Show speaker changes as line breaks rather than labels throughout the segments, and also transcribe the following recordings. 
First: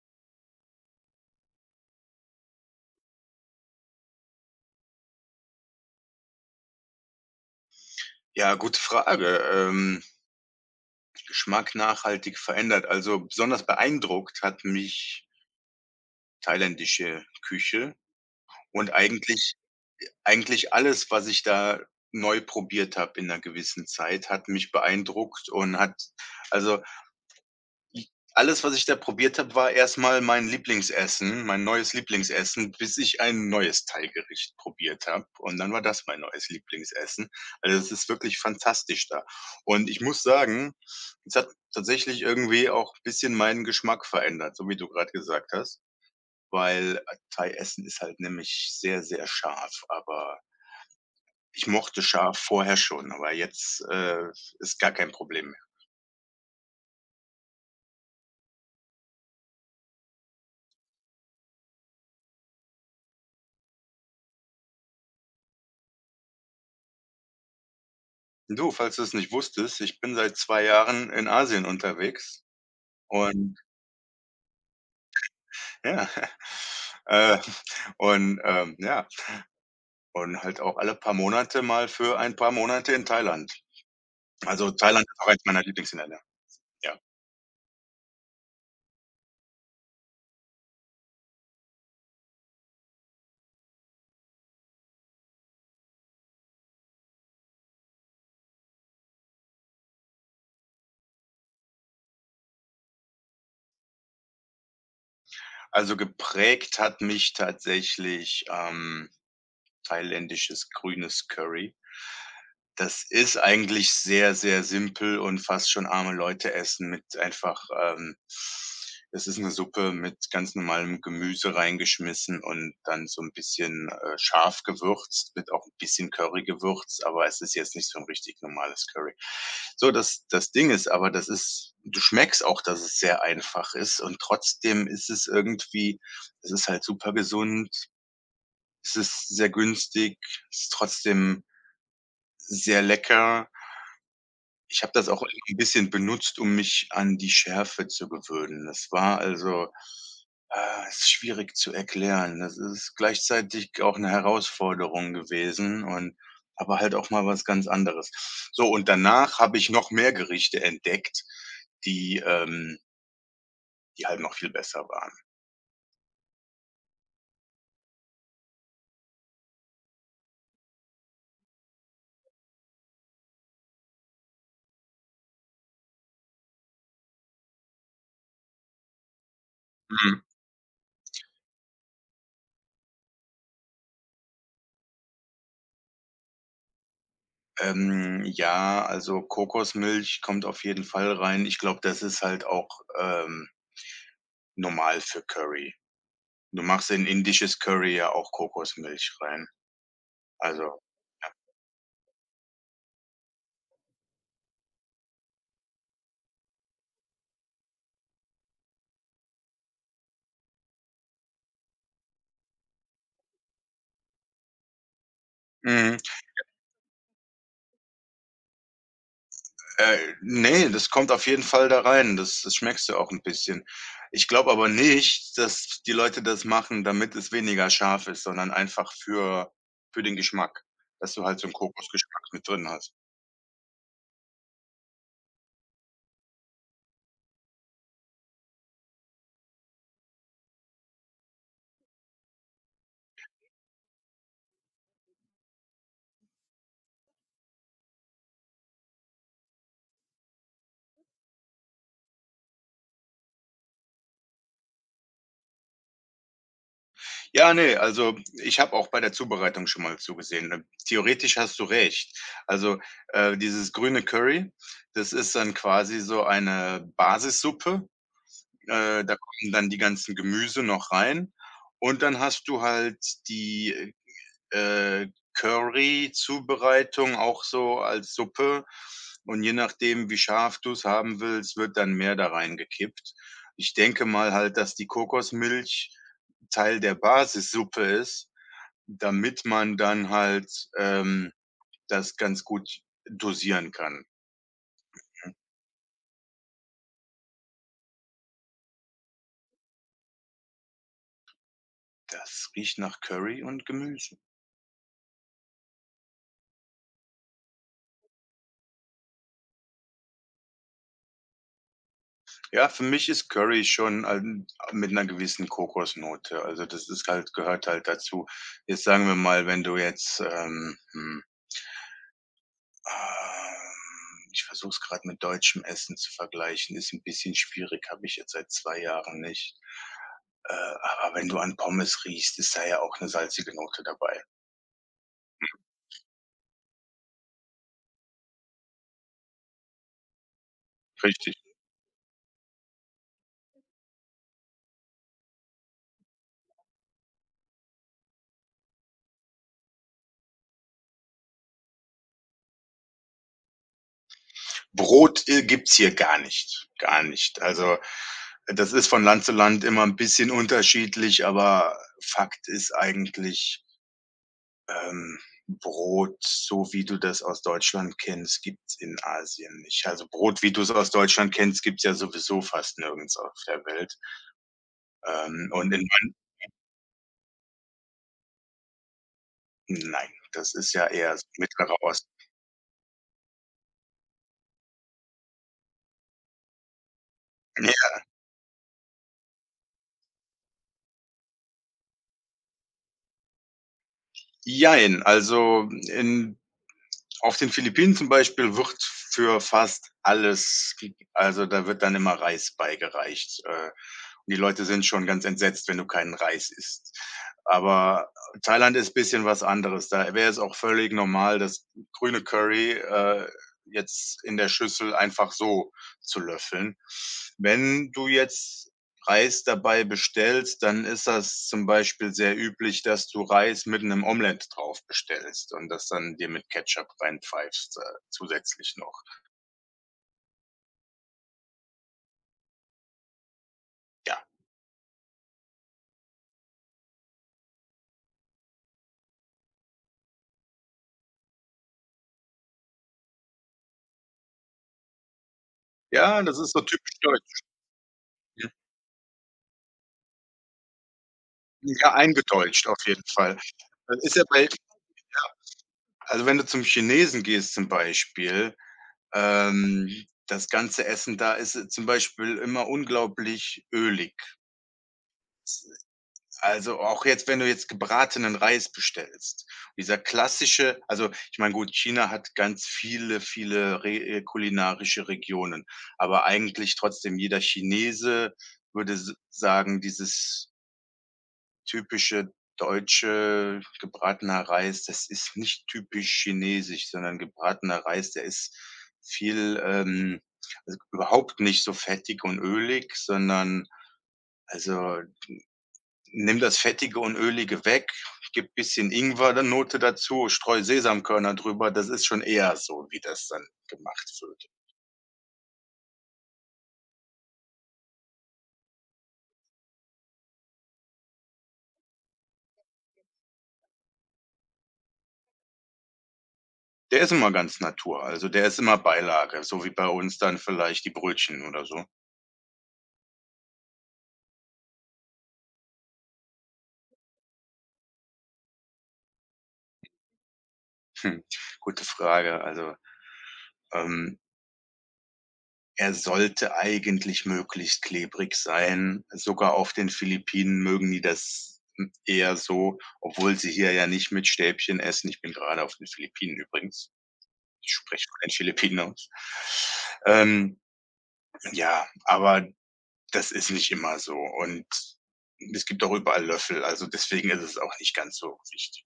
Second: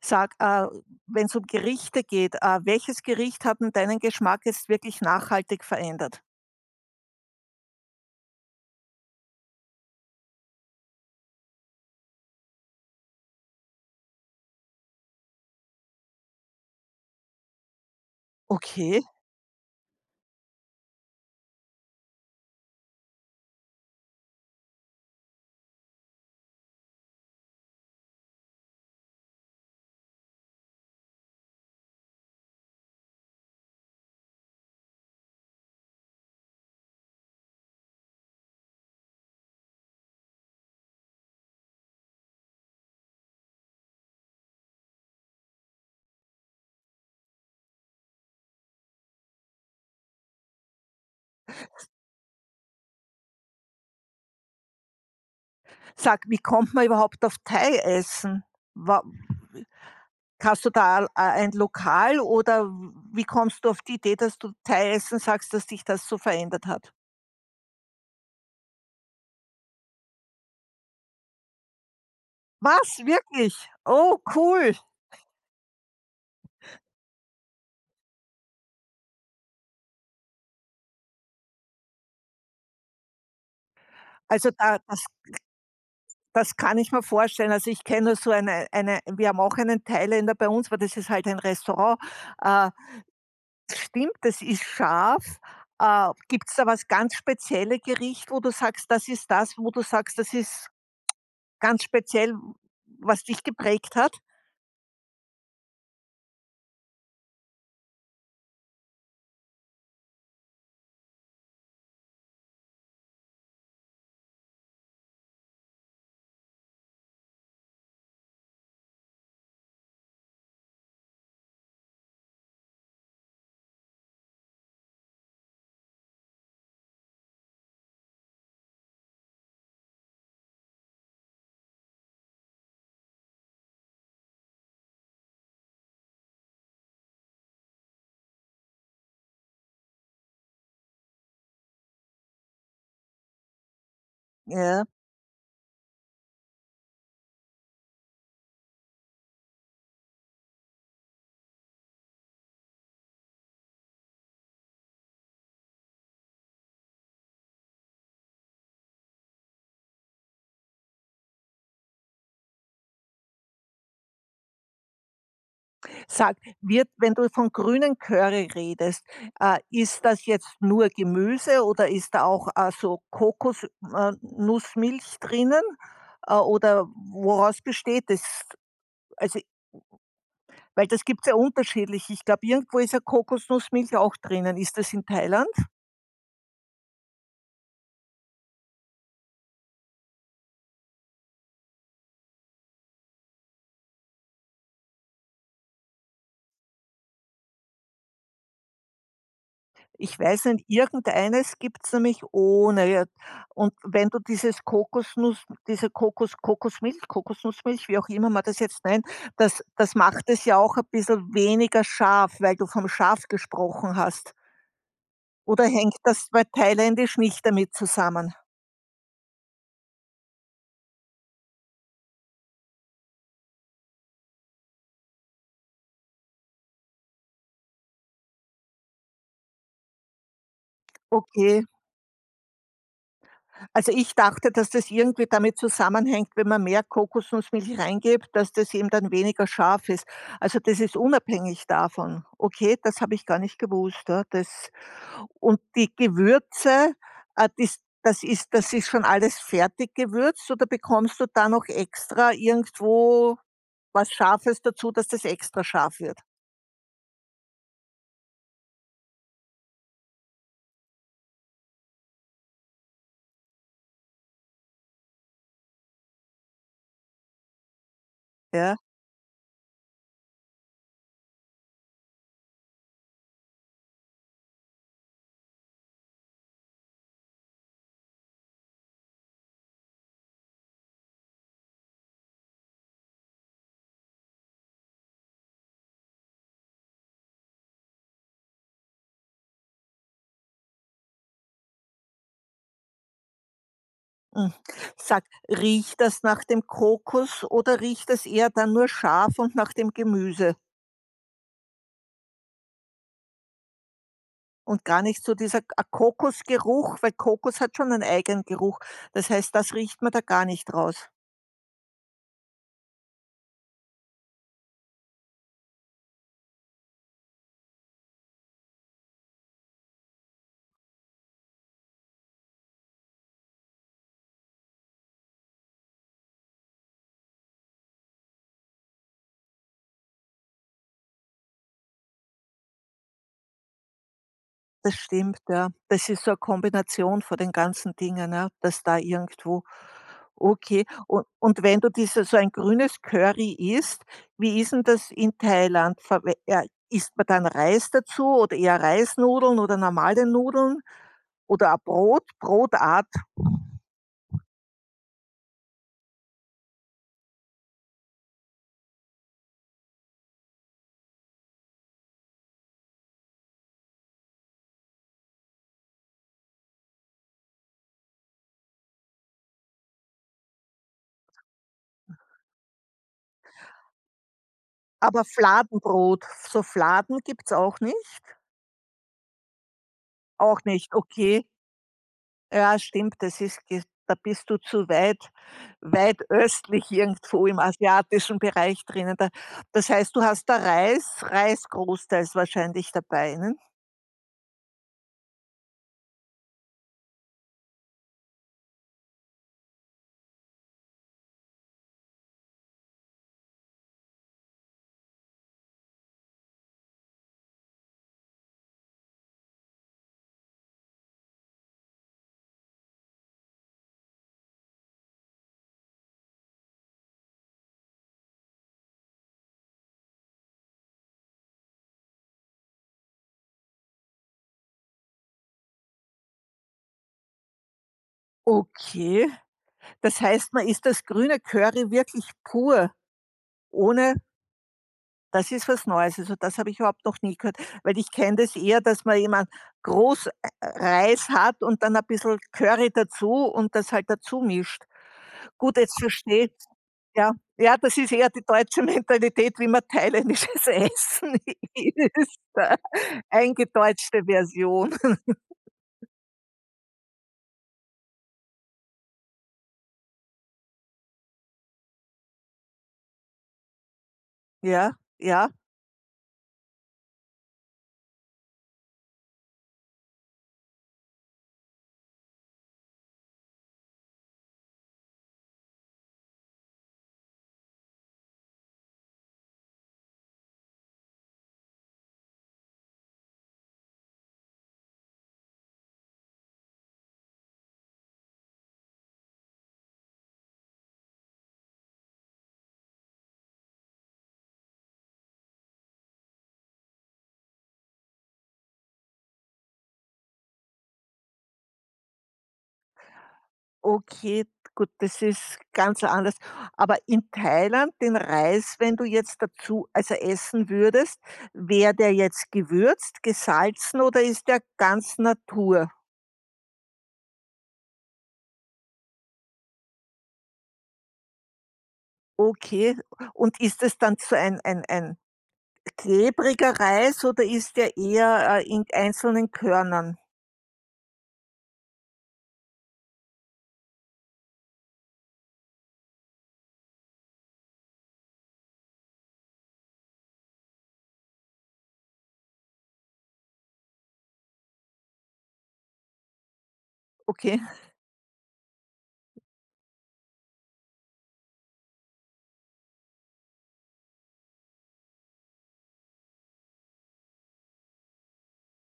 Sag, wenn es um Gerichte geht, welches Gericht hat denn deinen Geschmack jetzt wirklich nachhaltig verändert?
Ja, gute Frage. Ähm, Geschmack nachhaltig verändert. Also, besonders beeindruckt hat mich thailändische Küche und
Okay.
eigentlich alles, was ich da neu probiert habe in einer gewissen Zeit, hat mich beeindruckt und hat also, alles, was ich da probiert habe, war erst mal mein Lieblingsessen, mein neues Lieblingsessen, bis ich ein neues Thai-Gericht probiert habe. Und dann war das mein neues Lieblingsessen. Also, es ist wirklich fantastisch da. Und ich muss sagen, es hat tatsächlich irgendwie auch ein bisschen meinen Geschmack verändert, so wie du gerade gesagt hast, weil, Thai-Essen ist halt nämlich sehr, sehr scharf, aber ich mochte scharf vorher schon, aber jetzt, ist gar kein Problem.
Sag, wie kommt man überhaupt auf Thai-Essen? Wa Hast du da a ein Lokal oder wie kommst du auf die Idee, dass du Thai-Essen sagst, dass dich das so verändert hat?
Du, falls du es nicht wusstest, ich bin seit 2 Jahren in Asien unterwegs
Was, wirklich?
und
Oh, cool.
ja, äh, und, ja, und halt auch alle paar Monate mal für ein paar Monate in Thailand.
Also,
Also,
da das
Thailand ist auch eins meiner Lieblingsländer,
das kann ich
ja.
mir vorstellen. Also, ich kenne nur so eine wir haben auch einen Thailänder bei uns, aber das ist halt ein Restaurant. Äh, Stimmt, das ist scharf. Gibt es da was ganz spezielle Gericht, wo du sagst, das ist das, wo du sagst, das ist ganz speziell, was dich geprägt hat?
Also, geprägt hat mich tatsächlich, thailändisches grünes Curry. Das ist eigentlich sehr, sehr simpel und fast schon arme Leute essen mit einfach, das ist 'ne Suppe mit ganz normalem Gemüse reingeschmissen und dann so 'n bisschen, scharf gewürzt, mit auch 'n bisschen Curry gewürzt, aber es ist jetzt nicht so 'n richtig normales Curry. So, das Ding ist aber, das ist du schmeckst auch, dass es sehr einfach ist und trotzdem ist es irgendwie, es ist halt super gesund, es ist sehr günstig, es ist trotzdem sehr lecker. Ich
Ja.
habe das auch ein bisschen benutzt, um mich an die Schärfe zu gewöhnen. Das war also, ist schwierig zu erklären. Das ist gleichzeitig auch 'ne Herausforderung gewesen und aber halt auch mal was ganz anderes. So, und danach habe ich noch mehr Gerichte entdeckt, die die halt noch viel besser waren.
Sag, wird wenn du von grünen Curry redest, ist das jetzt nur Gemüse oder ist da auch, so Kokos Nussmilch drinnen? Oder woraus besteht das? Also,
Mhm.
weil das gibt's ja unterschiedlich. Ich glaube, irgendwo ist ja Kokosnussmilch auch drinnen. Ist das in Thailand?
Ja, also Kokosmilch kommt auf jeden Fall rein. Ich glaube, das ist halt auch, ähm, normal für Curry. Du machst in indisches Curry ja auch Kokosmilch rein.
Ich weiß nicht,
Also,
irgendeines gibt's nämlich ohne, ja. Und wenn du dieses Kokosnuss diese Kokosmilch, Kokosnussmilch, wie auch immer man das jetzt nennt, das macht es ja auch ein bisschen weniger scharf, weil du vom Schaf gesprochen hast. Oder hängt
mhm.
das bei Thailändisch nicht damit zusammen?
Ne, das kommt auf jeden Fall da rein. Das schmeckst du auch ein bisschen. Ich glaube aber nicht, dass die Leute das machen, damit es weniger scharf ist, sondern einfach für den Geschmack, dass du halt so 'n
Okay.
Kokosgeschmack mit drin hast.
Also, ich dachte, dass das irgendwie damit zusammenhängt, wenn man mehr Kokosnussmilch reingibt, dass das eben dann weniger scharf ist. Also, das ist unabhängig davon. Okay, das habe ich gar nicht gewusst, ja, das und die Gewürze, das ist schon alles fertig gewürzt oder bekommst du da noch extra irgendwo was Scharfes dazu, dass das extra scharf wird.
Ja, ne, also, ich habe auch bei der Zubereitung schon mal zugesehen. Theoretisch hast du recht. Also, dieses grüne Curry, das ist dann quasi so eine Basissuppe.
Ja.
Da kommen dann die ganzen Gemüse noch rein und dann hast du halt die, äh, Curry-Zubereitung auch so als Suppe, und je nachdem, wie scharf du es haben willst, wird dann mehr da reingekippt. Ich denke mal halt, dass die Kokosmilch Teil der Basissuppe ist, damit man dann halt, ähm, das ganz gut dosieren kann.
Hm. Sag, riecht das nach dem Kokos oder riecht es eher dann nur scharf und nach dem Gemüse
Das riecht nach Curry und Gemüse.
und gar nicht so dieser K Kokosgeruch, weil Kokos hat schon einen eigenen Geruch. Das heißt, das riecht man da gar nicht raus.
Ja, für mich ist Curry schon ein mit 'ner gewissen Kokosnote. Also, das ist halt gehört halt dazu. Jetzt sagen wir mal, wenn du jetzt, ähm, ich versuche es gerade mit deutschem Essen zu vergleichen, ist ein bisschen schwierig, habe ich jetzt seit 2 Jahren nicht. Äh, aber wenn du an Pommes riechst, ist da ja auch eine salzige Note dabei.
Das stimmt, ja. Das ist so eine Kombination von den ganzen Dingen, ja, dass da irgendwo okay. U
Richtig.
Und wenn du diese so ein grünes Curry isst, wie ist 'n das in Thailand? Verwe Isst man dann Reis dazu oder eher Reisnudeln oder normale Nudeln? Oder ein Brot, Brotart.
Brot, gibt's hier gar nicht, gar nicht. Also, das ist von Land zu Land immer ein bisschen unterschiedlich, aber Fakt ist eigentlich, Ähm, Brot, so wie du das aus Deutschland kennst, gibt's in Asien nicht. Also, Brot, wie du es aus Deutschland kennst, gibt's ja sowieso fast nirgends auf der Welt.
Aber
Und in man
Fladenbrot, so Fladen gibt's auch nicht?
nein, das
Auch
ist ja
nicht,
eher so
okay.
Mittlerer Osten.
Ja, stimmt, das ist ge da bist du zu weit, weit östlich irgendwo im asiatischen Bereich drinnen. Da das heißt, du hast da Reis großteils wahrscheinlich dabei, ne?
Ja, jein, also, in auf den Philippinen zum Beispiel wird für fast alles, also, da wird dann immer Reis beigereicht, die Leute sind schon ganz entsetzt, wenn du keinen Reis isst. Aber Thailand ist bisschen was anderes. Da wäre es auch völlig normal, das grüne Curry, jetzt in der Schüssel einfach so zu löffeln. Wenn du jetzt Reis dabei bestellst, dann ist das zum Beispiel sehr üblich, dass du Reis mit einem Omelett drauf bestellst und das dann dir mit Ketchup reinpfeifst, zusätzlich noch.
Okay. Das heißt, man isst das grüne Curry wirklich pur, ohne
Ja.
das ist was Neues. Also, das habe ich überhaupt noch nie gehört, weil ich kenne das eher, dass man jemand groß, Reis hat und dann ein bisschen Curry dazu und das halt dazu mischt. Gut, jetzt
Ja, das
verstehe
ist so
ich's.
typisch
Ja,
deutsch.
ja, das ist eher die deutsche Mentalität, wie man thailändisches Essen
Ja,
isst.
eingedeutscht auf jeden Fall. Das ist ja
Eingedeutschte
bei,
Version.
also wenn du zum Chinesen gehst zum Beispiel, das ganze Essen da ist, zum Beispiel immer unglaublich ölig.
Ja, ja,
Also auch jetzt, wenn du jetzt gebratenen Reis bestellst. Dieser klassische, also ich meine, gut, China hat ganz viele, viele re kulinarische Regionen, aber eigentlich trotzdem jeder Chinese würde s sagen, dieses typische deutsche gebratener Reis, das ist nicht typisch chinesisch, sondern gebratener Reis, der ist viel, also, überhaupt nicht so fettig und ölig, sondern also, nimm das Fettige und Ölige weg, gib bisschen Ingwer Note dazu, streu Sesamkörner drüber, das ist schon eher so, wie das dann gemacht wird.
okay, gut, das ist ganz anders. Aber in Thailand den Reis, wenn du jetzt dazu also essen würdest, wäre der jetzt gewürzt, gesalzen oder ist der ganz Natur?
Der ist immer ganz Natur, also, der ist immer Beilage, so wie bei uns dann vielleicht die Brötchen oder so.
Okay. Und ist es dann so ein klebriger Reis oder ist der eher, in einzelnen Körnern?
Hm, gute Frage. Also, ähm, er sollte eigentlich möglichst klebrig sein. Sogar auf den Philippinen mögen die das m eher so, obwohl sie hier ja nicht mit Stäbchen essen. Ich bin gerade auf den Philippinen übrigens.
Okay.
Ich spreche von den Filipinos. Ähm, ja, aber das ist nicht immer so und es gibt auch überall Löffel, also deswegen ist es auch nicht ganz so wichtig.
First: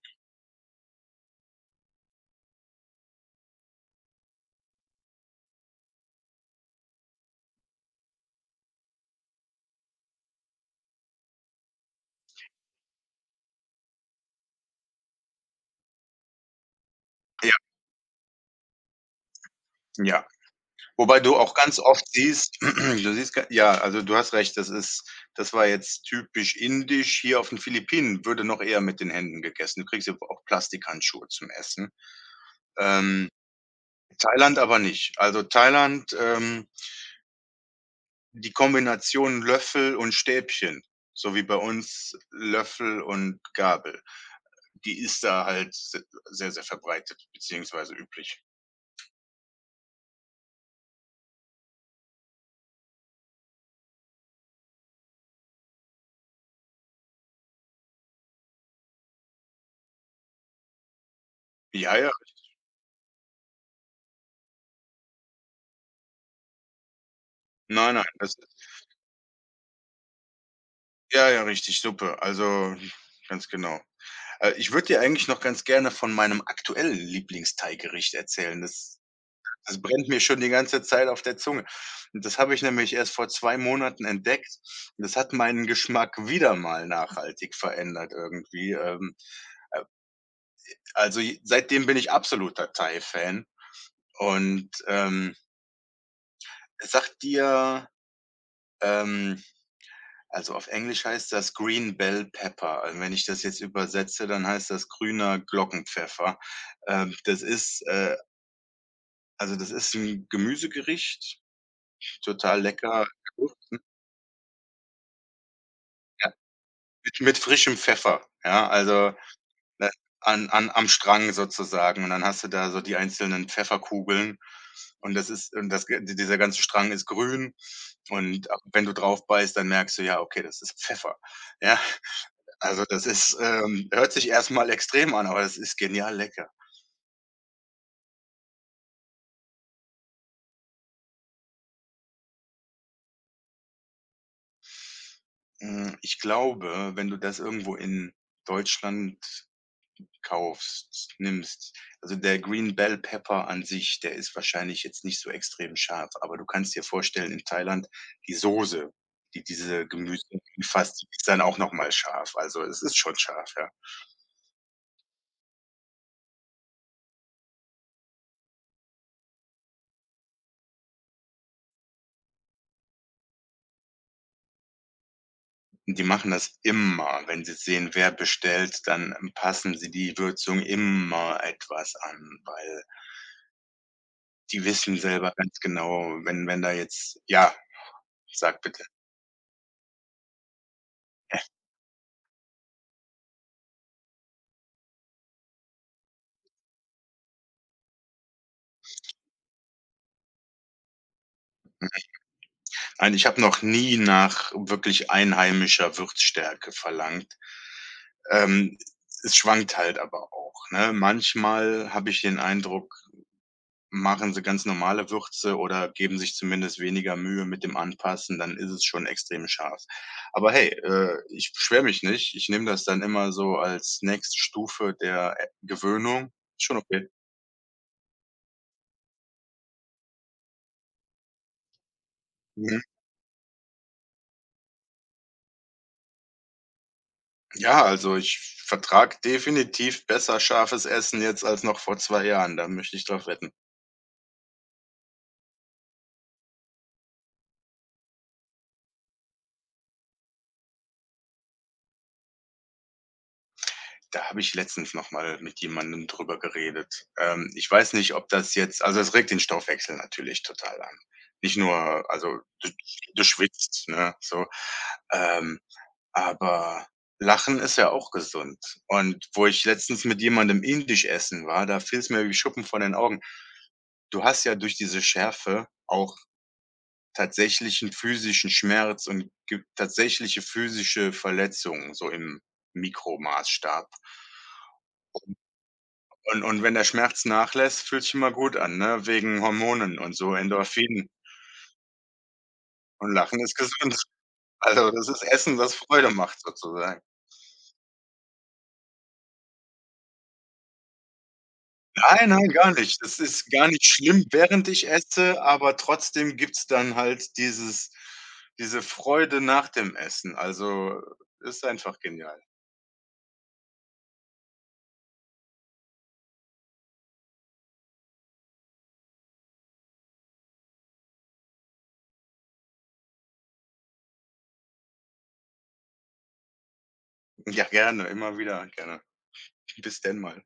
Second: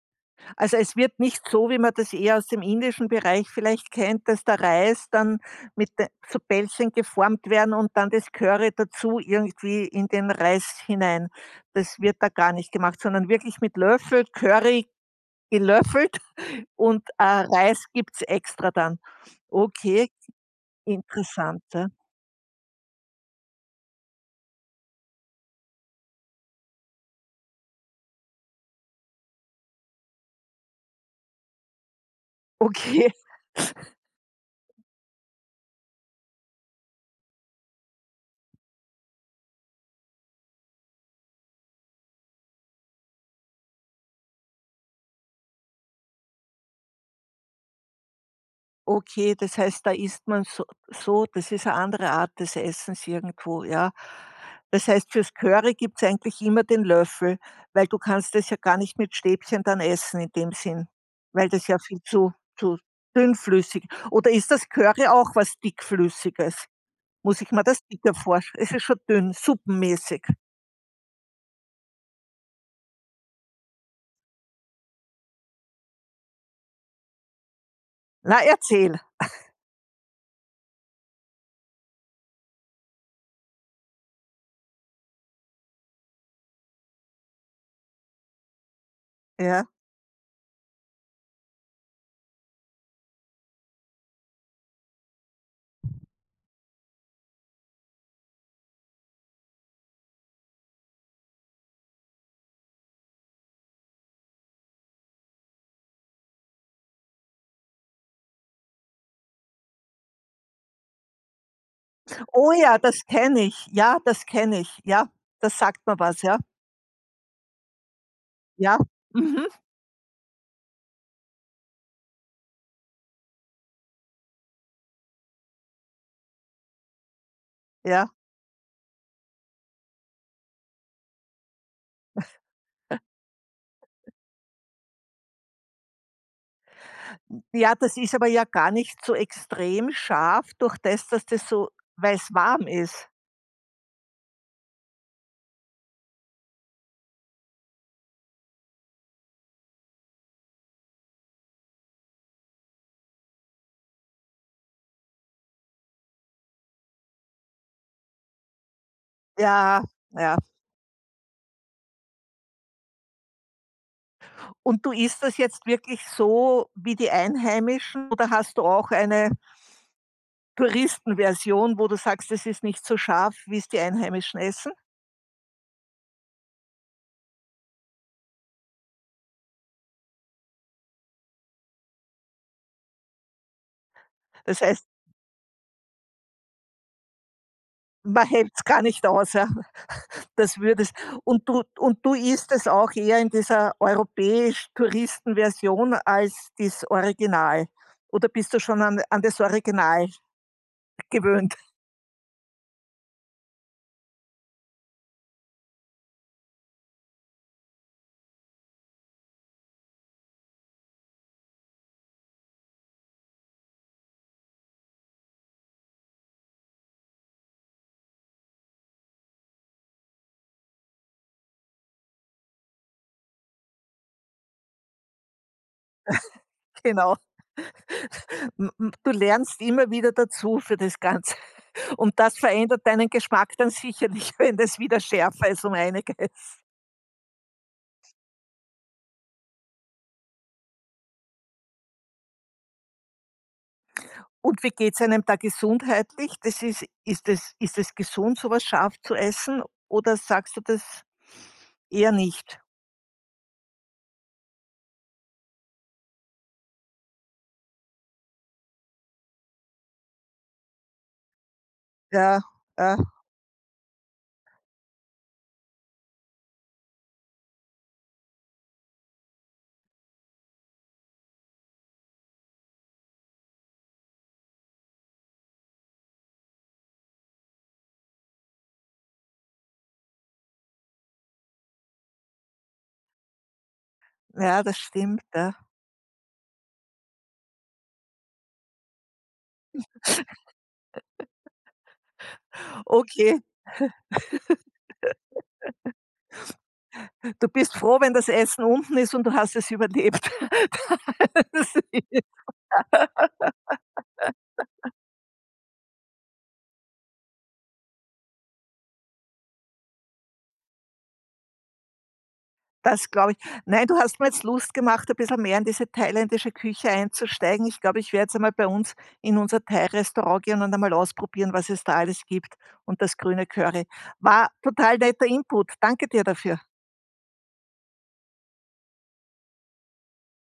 Also, es wird nicht so, wie man das eher aus dem indischen Bereich vielleicht kennt, dass der Reis dann mit de zu Bällchen geformt werden und dann das Curry dazu irgendwie in den Reis hinein. Das wird da gar nicht gemacht, sondern wirklich mit Löffel Curry gelöffelt und,
Ja,
Reis gibt's extra dann. Okay,
ja. Wobei du auch
interessant,
ganz
ja.
oft siehst du siehst ga ja, also du hast recht, das ist das war jetzt typisch indisch. Hier auf den Philippinen würde noch eher mit den Händen gegessen. Du kriegst ja auch Plastikhandschuhe zum Essen.
Okay.
Ähm, Thailand aber nicht. Also Thailand, die Kombination Löffel und Stäbchen, so wie bei uns Löffel und Gabel, die ist da halt se sehr, sehr verbreitet beziehungsweise üblich.
Okay, das heißt, da isst man so so das ist eine andere Art des Essens irgendwo, ja? Das heißt, fürs Curry gibt's eigentlich immer den Löffel, weil du kannst das ja gar nicht mit Stäbchen dann essen in dem Sinn, weil das ja
Ja,
viel
ja.
zu dünnflüssig oder ist das Curry auch was Dickflüssiges? Muss ich mir das
Nein, nein,
dicker
das ist
vorstellen? Es ist schon dünn, suppenmäßig.
ja, ja, richtig, Suppe. Also, ganz genau. Ich würde dir eigentlich noch ganz gerne von meinem aktuellen Lieblingsteiggericht
Na,
erzählen.
erzähl.
Das brennt mir schon die ganze Zeit auf der Zunge. Und das habe ich nämlich erst vor 2 Monaten entdeckt. Und das hat meinen Geschmack wieder mal nachhaltig verändert irgendwie.
Ja.
Äh, also, j seitdem bin ich absoluter Thai-Fan und, sagt dir, ähm also auf Englisch heißt das Green Bell Pepper. Also wenn ich das jetzt übersetze, dann heißt das grüner Glockenpfeffer. Das ist, also, das ist 'n Gemüsegericht,
Oh
total
ja, das
lecker,
kenne ich. Ja, das kenne ich. Ja, das sagt mir was,
ja,
ja.
mit frischem Pfeffer, ja,
Ja.
also,
Mhm.
ne, an an am Strang sozusagen und dann hast du da so die einzelnen Pfefferkugeln und das ist, und das g dieser ganze Strang ist grün
Ja.
und ab wenn du drauf beißt, dann merkst du: „Ja, okay, das ist Pfeffer.“ Ja, also, das ist, hört sich erst mal extrem an, aber das ist genial lecker.
Ja, das ist aber ja gar nicht so extrem scharf durch das, dass das so weil's warm ist.
Hm, ich glaube, wenn du das irgendwo in Deutschland nimmst. Also der Green Bell Pepper an sich, der ist wahrscheinlich jetzt nicht so extrem scharf, aber du kannst dir vorstellen, in Thailand die Soße, die
Ja,
diese Gemüse
ja.
umfasst, die ist dann auch noch mal scharf. Also, es ist schon scharf, ja.
Und du isst das jetzt wirklich so wie die Einheimischen oder hast du auch eine Touristenversion, wo du sagst, das ist nicht so scharf, wie es die Einheimischen essen?
Die machen das immer. Wenn sie sehen, wer bestellt, dann passen sie die Würzung immer etwas an, weil
Das
die
heißt,
wissen selber ganz genau, wenn da jetzt, ja,
man
sag
hält's gar
bitte.
nicht aus, ja, das würdest und du isst es auch eher in dieser europäisch-Touristenversion als das Original? Oder bist du schon an das Original gewöhnt?
Nein, ich habe noch nie nach wirklich einheimischer Würzstärke verlangt. Ähm, es schwankt halt aber auch, ne? Manchmal habe ich den Eindruck, machen sie ganz normale Würze oder geben sich zumindest weniger Mühe mit dem Anpassen, dann ist es schon extrem scharf. Aber hey, ich beschwere mich nicht. Ich nehme das dann immer so als nächste Stufe der, Gewöhnung. Schon okay.
Genau. M m Du lernst immer wieder dazu für das Ganze. Und das
Mhm.
verändert deinen Geschmack dann sicherlich, wenn das wieder schärfer ist um einiges.
Ja, also ich vertrage definitiv besser scharfes Essen jetzt als noch vor 2 Jahren, da möchte ich drauf wetten.
Und wie geht's einem da gesundheitlich? Das ist Ist es ist es gesund, so was scharf zu essen oder sagst du das eher nicht?
Da habe ich letztens noch mal mit jemandem drüber geredet. Ich weiß nicht, ob das jetzt, also, es regt den Stoffwechsel natürlich total an. Nicht nur, also,
Ja, ja,
du schwitzt, ne, so. Ähm, aber Lachen ist ja auch gesund. Und wo ich letztens mit jemandem indisch essen war, da fiel es mir wie Schuppen von den Augen. Du hast ja durch diese Schärfe auch tatsächlichen physischen Schmerz und ge tatsächliche physische Verletzungen so im Mikromaßstab.
ja, das stimmt, ja.
Und wenn der Schmerz nachlässt, fühlt sich immer gut an, ne, wegen Hormonen und so, Endorphinen. Und Lachen
Okay,
ist gesund. Also, das ist Essen, das Freude macht sozusagen.
du bist froh, wenn das Essen unten ist und du hast es überlebt. Das
Nein, nein, gar nicht. Das ist gar nicht schlimm, während ich esse, aber trotzdem gibt's dann halt dieses, diese Freude nach dem Essen. Also, ist einfach genial.
Das glaube ich. Nein, du hast mir jetzt Lust gemacht, ein bisschen mehr in diese thailändische Küche einzusteigen. Ich glaube, ich werde jetzt einmal bei uns in unser Thai-Restaurant gehen und einmal ausprobieren, was es da alles gibt und das grüne Curry. War total netter Input. Danke dir dafür.
Ja, gerne, immer wieder, gerne. Bis denn mal.